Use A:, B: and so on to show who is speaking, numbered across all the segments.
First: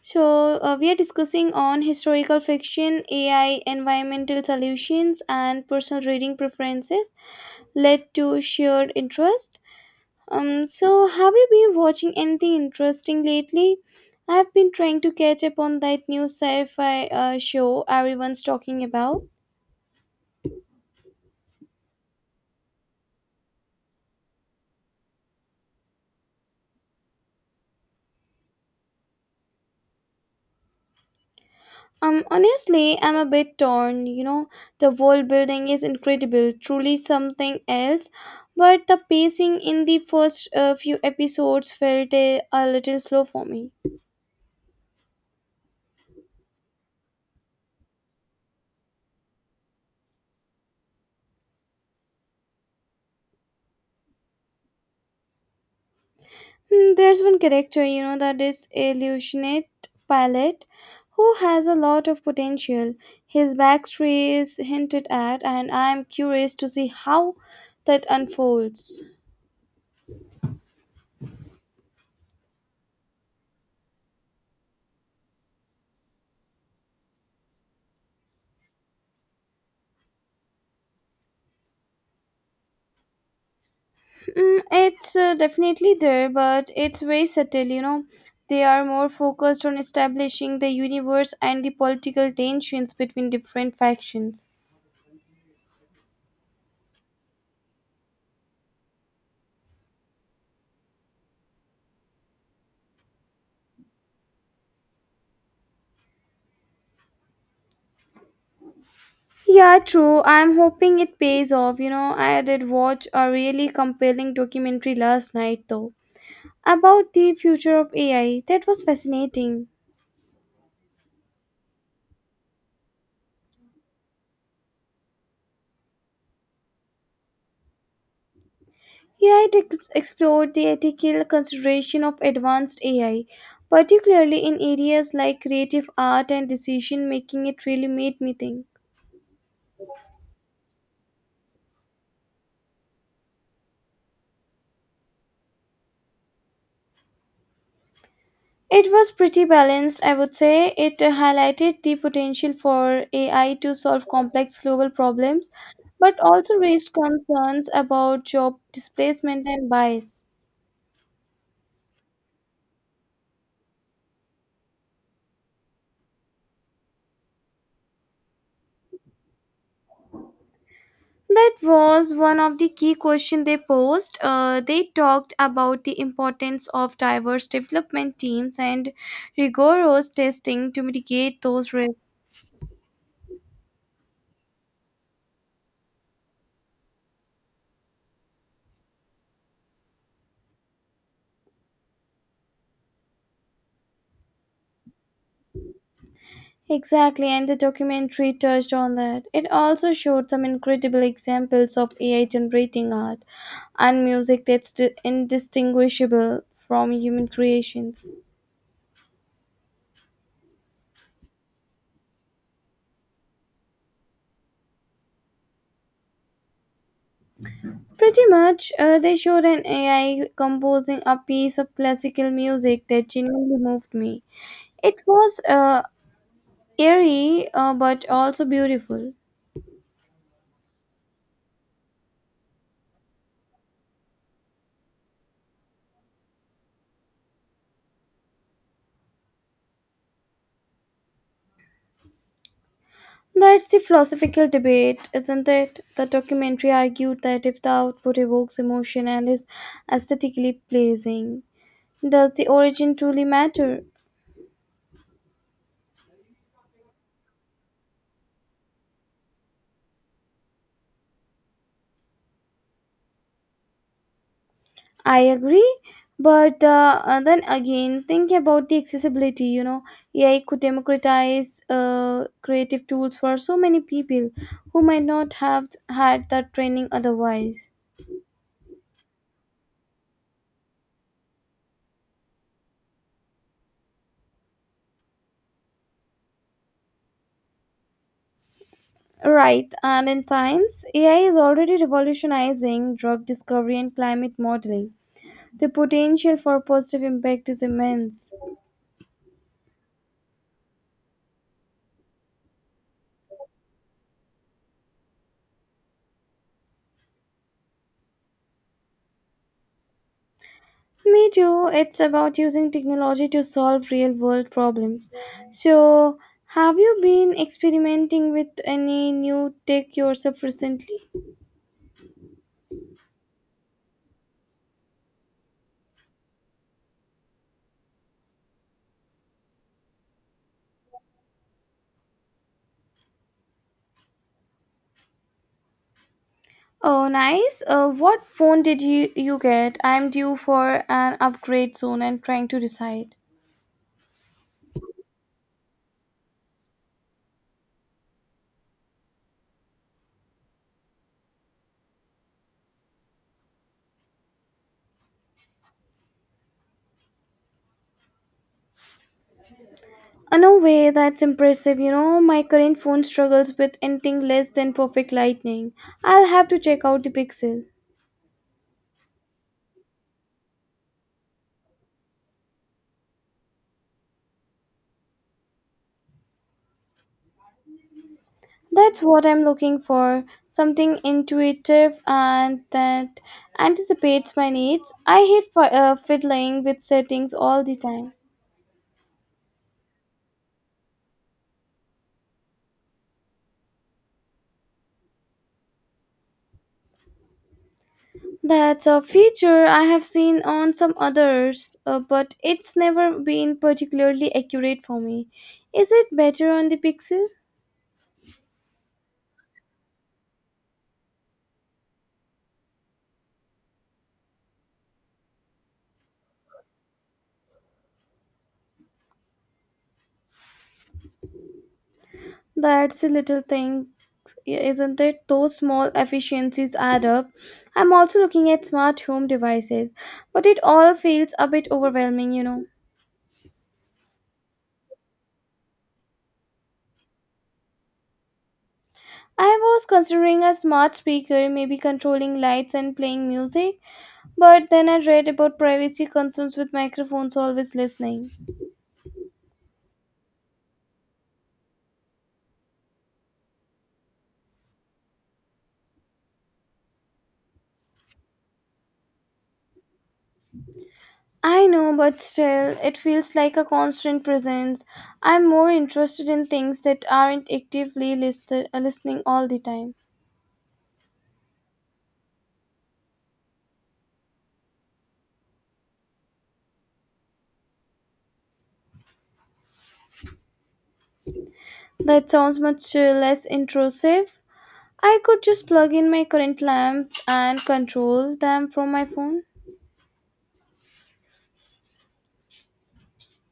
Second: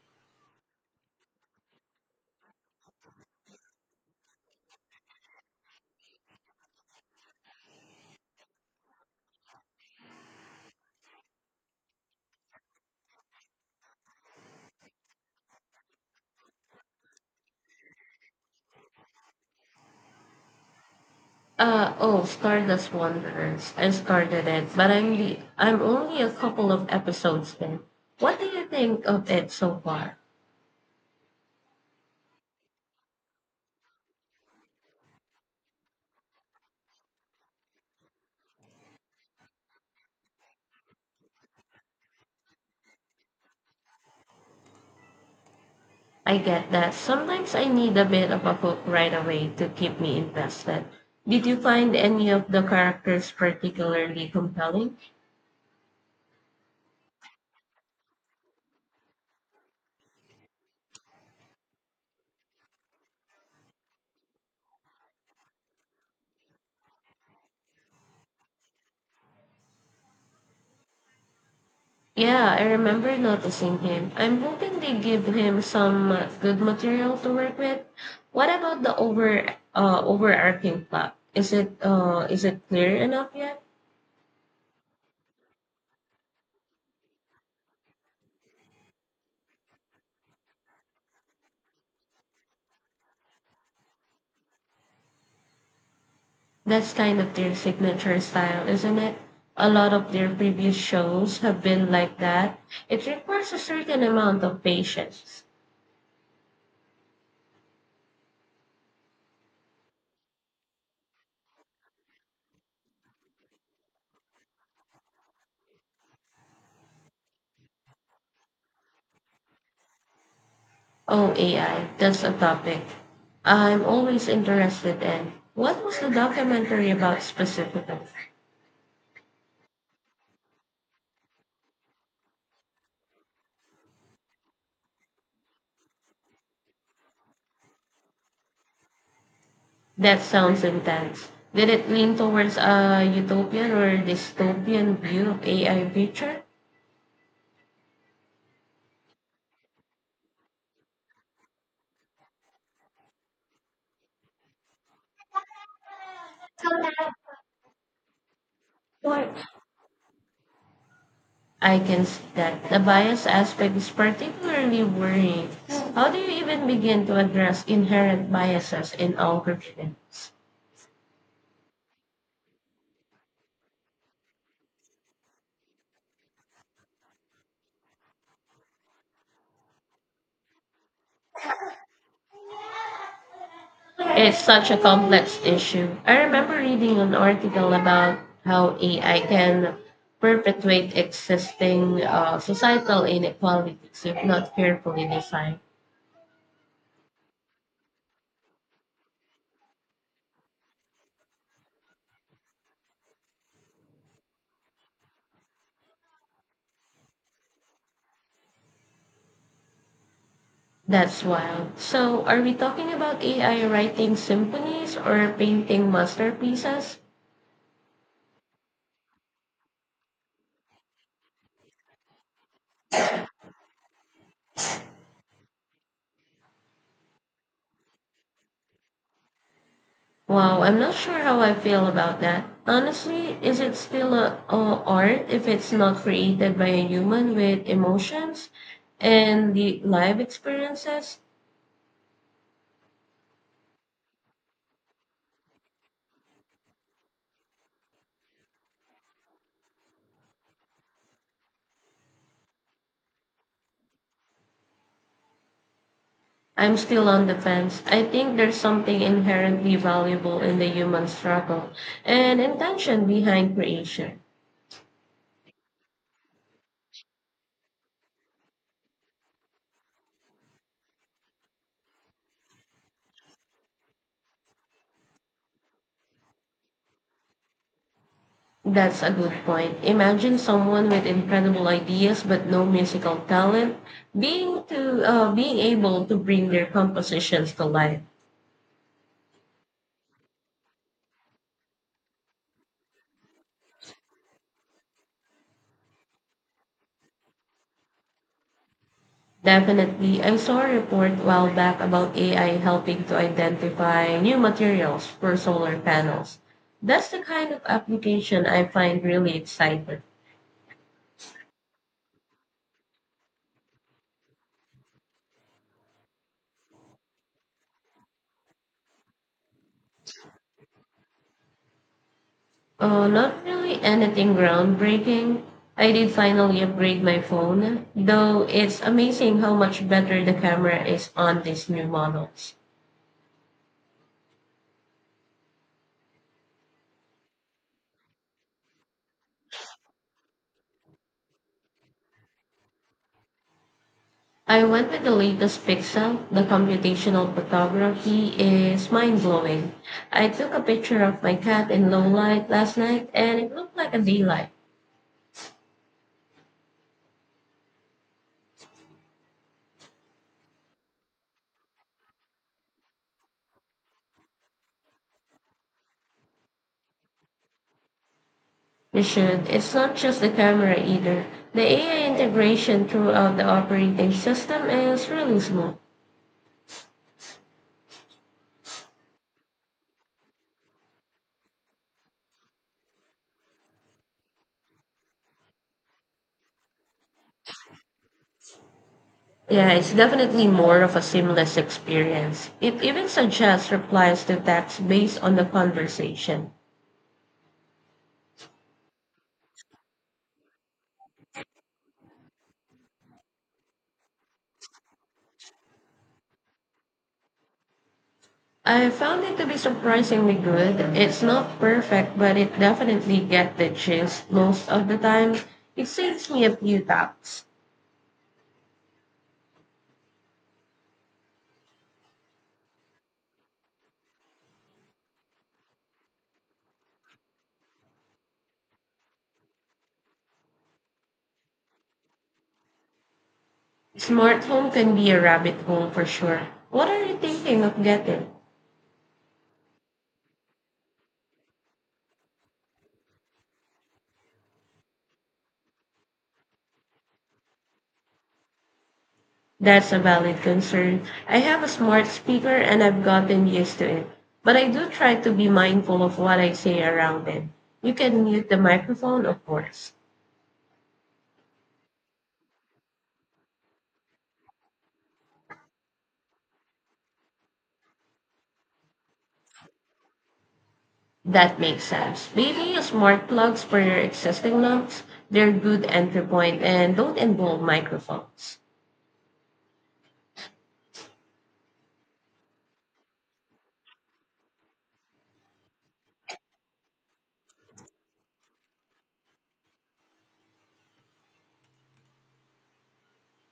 A: So, we are discussing on historical fiction, AI, environmental solutions, and personal reading preferences led to shared interest. So, have you been watching anything interesting lately? I've been trying to catch up on that new sci fi show everyone's talking about.
B: Oh, Stardust Wanderers. I started it, but I'm only a couple of episodes in. What do you think of it so far?
A: Honestly, I'm a bit torn. The world building is incredible, truly something else. But the pacing in the first few episodes felt a little slow for me.
B: I get that sometimes I need a bit of a hook right away to keep me invested. Did you find any of the characters particularly compelling?
A: Hmm, there's one character, you know, that is Illusionate Pilot, who has a lot of potential. His backstory is hinted at, and I'm curious to see how that unfolds.
B: Yeah, I remember noticing him. I'm hoping they give him some good material to work with. What about the overarching plot? Is it clear enough yet?
A: Mm, it's definitely there, but it's very subtle. They are more focused on establishing the universe and the political tensions between different factions.
B: That's kind of their signature style, isn't it? A lot of their previous shows have been like that. It requires a certain amount of patience.
A: Yeah, true. I'm hoping it pays off. You know, I did watch a really compelling documentary last night, though, about the future of AI. That was fascinating.
B: Oh, AI, that's a topic I'm always interested in. What was the documentary about specifically?
A: AI to explored the ethical consideration of advanced AI, particularly in areas like creative art and decision making. It really made me think.
B: That sounds intense. Did it lean towards a utopian or dystopian view of AI future?
A: It was pretty balanced, I would say. It highlighted the potential for AI to solve complex global problems, but also raised concerns about job displacement and bias.
B: I can see that the bias aspect is particularly worrying. How do you even begin to address inherent biases in all professions?
A: That was one of the key questions they posed. They talked about the importance of diverse development teams and rigorous testing to mitigate those risks.
B: It's such a complex issue. I remember reading an article about how AI can perpetuate existing societal inequalities if not carefully designed.
A: Exactly, and the documentary touched on that. It also showed some incredible examples of AI generating art and music that's indistinguishable from human creations.
B: That's wild. So, are we talking about AI writing symphonies or painting masterpieces?
A: Pretty much, they showed an AI composing a piece of classical music that genuinely moved me. It was eerie but also beautiful.
B: Wow, I'm not sure how I feel about that. Honestly, is it still a art if it's not created by a human with emotions and the live experiences?
A: That's the philosophical debate, isn't it? The documentary argued that if the output evokes emotion and is aesthetically pleasing, does the origin truly matter?
B: I'm still on the fence. I think there's something inherently valuable in the human struggle and intention behind creation.
A: I agree, but then again, think about the accessibility. You know, AI could democratize creative tools for so many people who might not have had that training otherwise.
B: That's a good point. Imagine someone with incredible ideas but no musical talent being able to bring their compositions to life.
A: Right, and in science, AI is already revolutionizing drug discovery and climate modeling. The potential for positive impact is immense.
B: Definitely. I saw a report a while back about AI helping to identify new materials for solar panels. That's the kind of application I find really exciting.
A: Me too, it's about using technology to solve real world problems. So, have you been experimenting with any new tech yourself recently?
B: Not really anything groundbreaking. I did finally upgrade my phone, though it's amazing how much better the camera is on these new models.
A: Oh, nice. What phone did you get? I'm due for an upgrade soon and trying to decide.
B: I went with the latest Pixel. The computational photography is mind blowing. I took a picture of my cat in low light last night and it looked like a daylight.
A: No way, that's impressive. You know, my current phone struggles with anything less than perfect lightning. I'll have to check out the Pixel.
B: You should. It's not just the camera either. The AI integration throughout the operating system is really smooth.
A: That's what I'm looking for something intuitive and that anticipates my needs. I hate fiddling with settings all the time.
B: Yeah, it's definitely more of a seamless experience. It even suggests replies to text based on the conversation.
A: That's a feature I have seen on some others, but it's never been particularly accurate for me. Is it better on the Pixel?
B: I found it to be surprisingly good. It's not perfect, but it definitely get the gist most of the time. It saves me a few taps.
A: That's a little thing, yeah, isn't it? Those small efficiencies add up. I'm also looking at smart home devices, but it all feels a bit overwhelming, you know.
B: Smart home can be a rabbit hole for sure. What are you thinking of getting?
A: I was considering a smart speaker, maybe controlling lights and playing music, but then I read about privacy concerns with microphones always listening.
B: That's a valid concern. I have a smart speaker and I've gotten used to it, but I do try to be mindful of what I say around it. You can mute the microphone, of course.
A: I know, but still, it feels like a constant presence. I'm more interested in things that aren't actively listening all the time.
B: That makes sense. Maybe use smart plugs for your existing lamps. They're good entry point and don't involve microphones.
A: That sounds much less intrusive. I could just plug in my current lamps and control them from my phone.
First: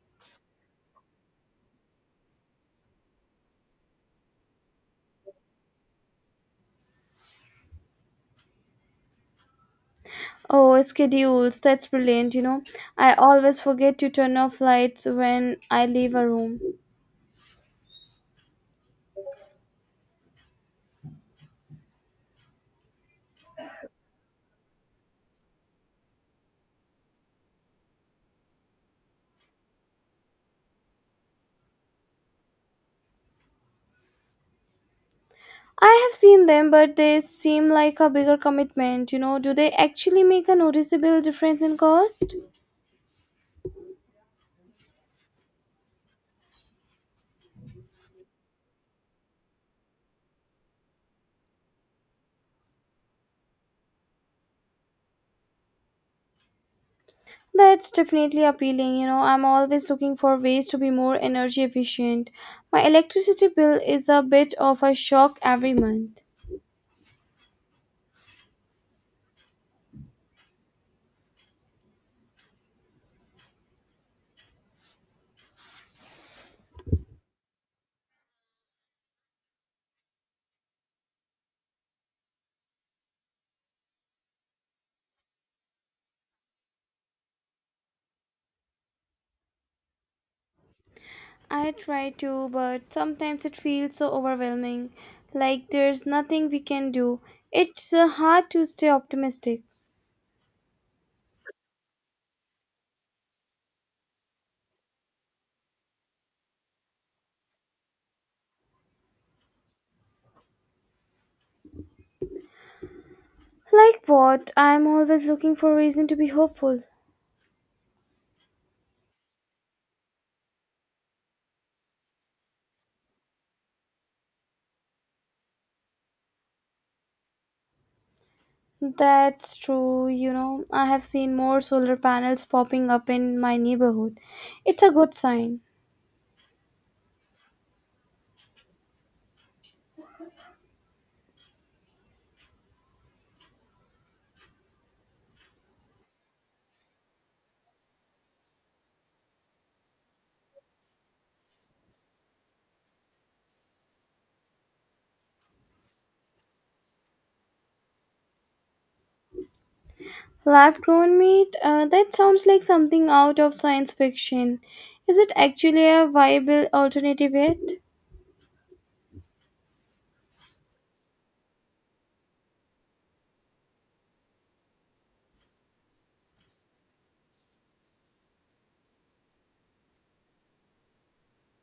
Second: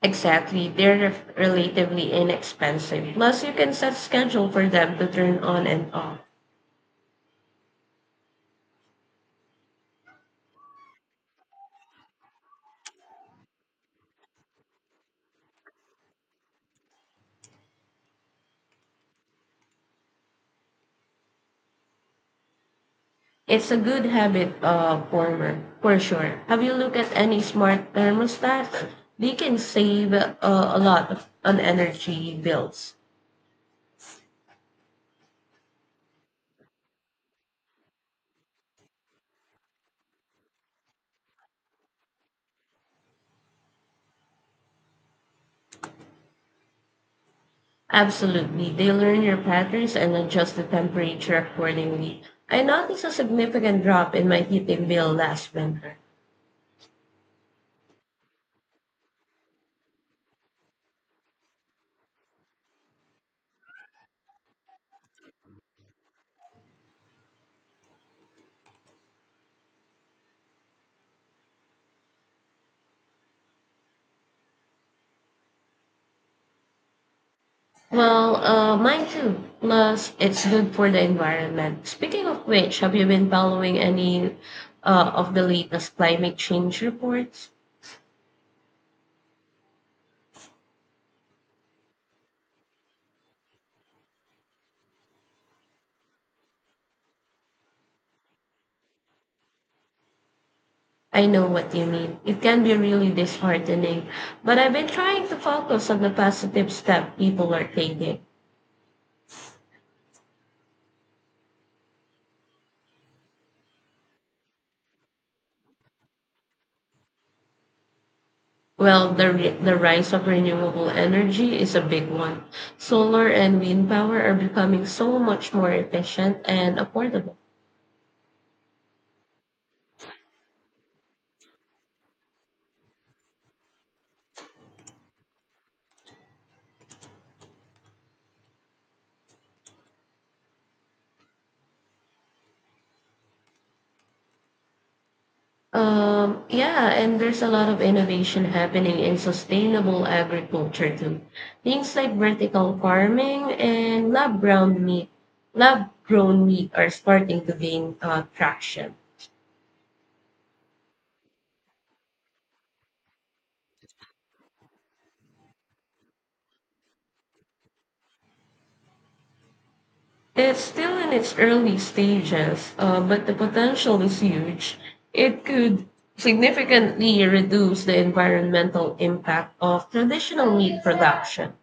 B: Exactly. Relatively inexpensive. Plus, you can set schedule for them to turn on and off.
A: Oh, schedules. That's brilliant, you know. I always forget to turn off lights when I leave a room.
B: It's a good habit for sure. Have you looked at any smart thermostats? They can save a lot of, on energy bills.
A: I have seen them, but they seem like a bigger commitment, you know. Do they actually make a noticeable difference in cost?
B: Absolutely. They learn your patterns and adjust the temperature accordingly. I noticed a significant drop in my heating bill last winter.
A: That's definitely appealing, you know. I'm always looking for ways to be more energy efficient. My electricity bill is a bit of a shock every month.
B: Well, mine too. Plus, it's good for the environment. Speaking of which, have you been following any of the latest climate change reports?
A: I try to, but sometimes it feels so overwhelming, like there's nothing we can do. It's hard to stay optimistic.
B: I know what you mean. It can be really disheartening, but I've been trying to focus on the positive step people are taking.
A: Like what? I'm always looking for a reason to be hopeful.
B: Well, the rise of renewable energy is a big one. Solar and wind power are becoming so much more efficient and affordable.
A: That's true, you know. I have seen more solar panels popping up in my neighborhood. It's a good sign.
B: Yeah, and there's a lot of innovation happening in sustainable agriculture too. Things like vertical farming and lab grown meat are starting to gain traction.
A: Lab grown meat? That sounds like something out of science fiction. Is it actually a viable alternative yet?
B: It's still in its early stages, but the potential is huge. It could significantly reduce the environmental impact of traditional meat production.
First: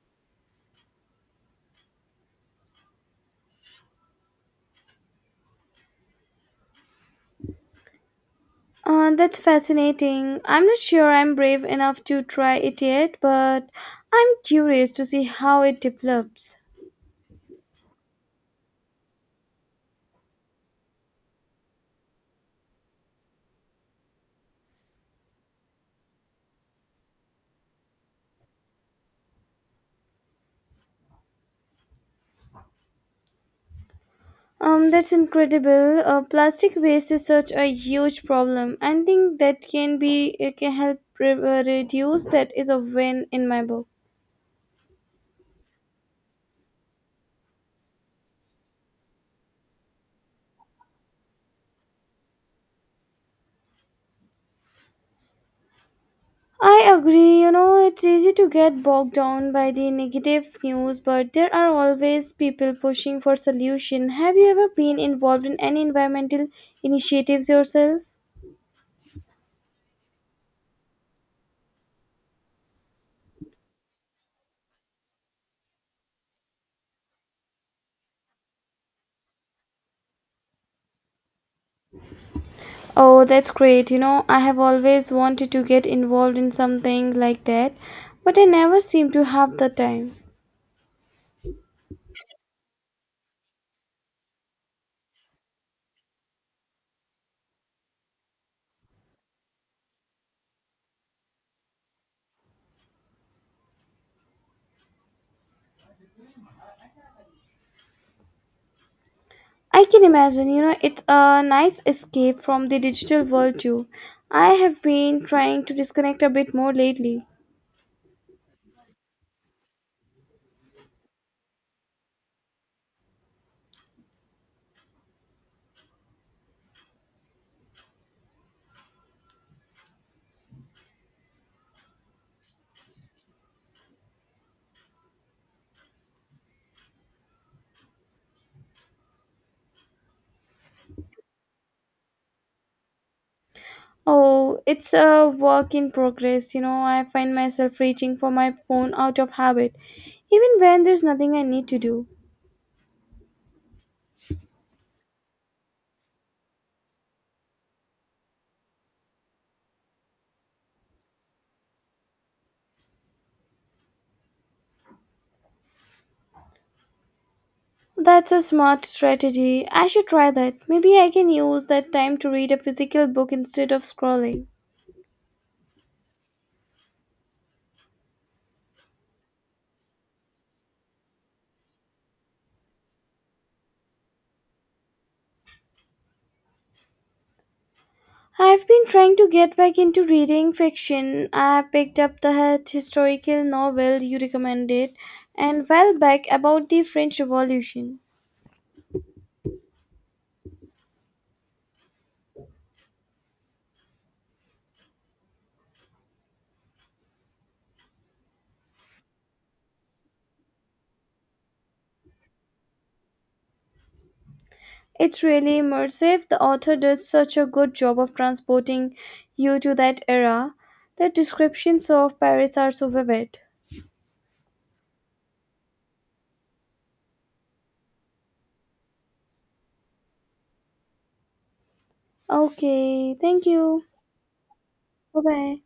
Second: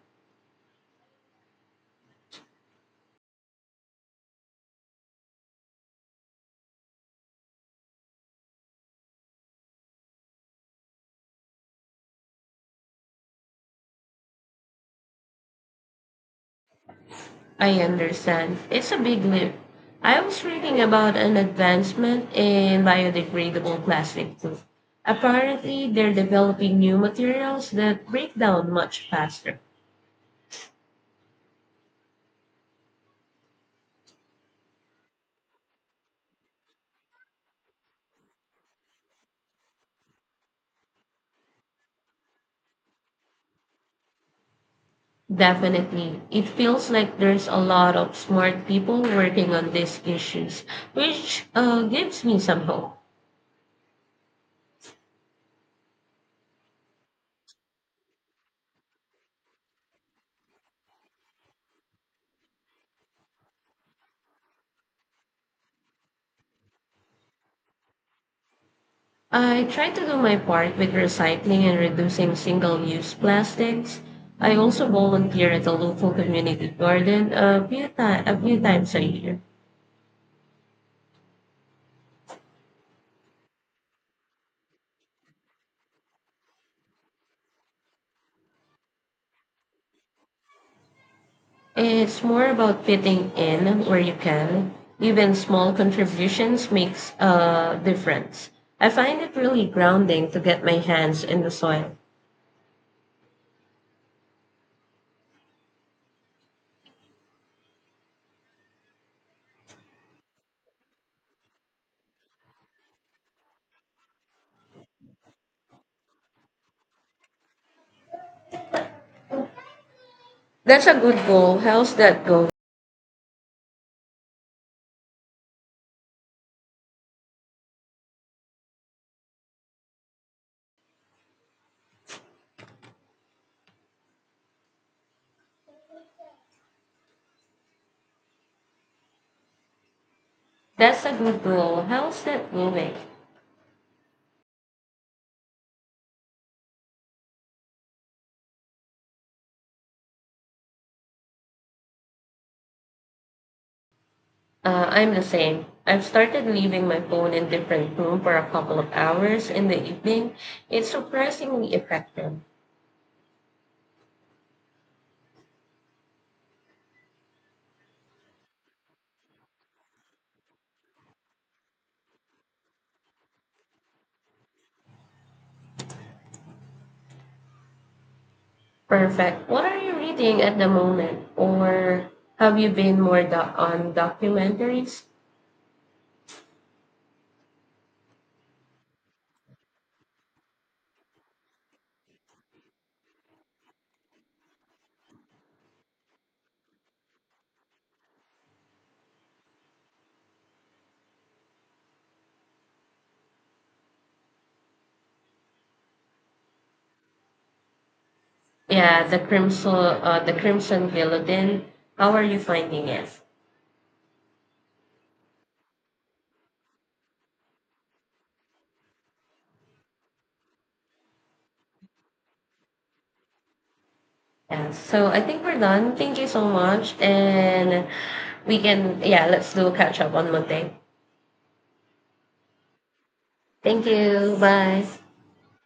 A: That's fascinating. I'm not sure I'm brave enough to try it yet, but I'm curious to see how it develops.
B: I understand. It's a big leap. I was reading about an advancement in biodegradable plastic too. Apparently, they're developing new materials that break down much faster.
A: That's incredible. Plastic waste is such a huge problem. I think that can be it can help reduce. That is a win in my book.
B: Definitely. It feels like there's a lot of smart people working on these issues, which gives me some hope.
A: I agree. You know, it's easy to get bogged down by the negative news, but there are always people pushing for solution. Have you ever been involved in any environmental initiatives yourself?
B: I try to do my part with recycling and reducing single use plastics. I also volunteer at a local community garden a few times a year.
A: Oh, that's great. You know, I have always wanted to get involved in something like that, but I never seem to have the time.
B: It's more about fitting in where you can. Even small contributions makes a difference. I find it really grounding to get my hands in the soil.
A: I can imagine, you know, it's a nice escape from the digital world too. I have been trying to disconnect a bit more lately.
B: That's a good goal. How's that go? That's a good goal. How's that going?
A: Oh, it's a work in progress. You know, I find myself reaching for my phone out of habit, even when there's nothing I need to do.
B: I'm the same. I've started leaving my phone in different room for a couple of hours in the evening. It's surprisingly effective.
A: That's a smart strategy. I should try that. Maybe I can use that time to read a physical book instead of scrolling.
B: Perfect. What are you reading at the moment? Or have you been more on documentaries?
A: I've been trying to get back into reading fiction. I picked up the hit historical novel you recommended and well back about the French Revolution.
B: Yeah, the Crimson Guillotine. How are you finding it?
A: It's really immersive. The author does such a good job of transporting you to that era. The descriptions of Paris are so vivid.
B: Yeah, so I think we're done. Thank you so much. And we can, yeah, let's do a catch up on Monday.
A: Okay, thank you.
B: Thank you. Bye.
A: Bye bye.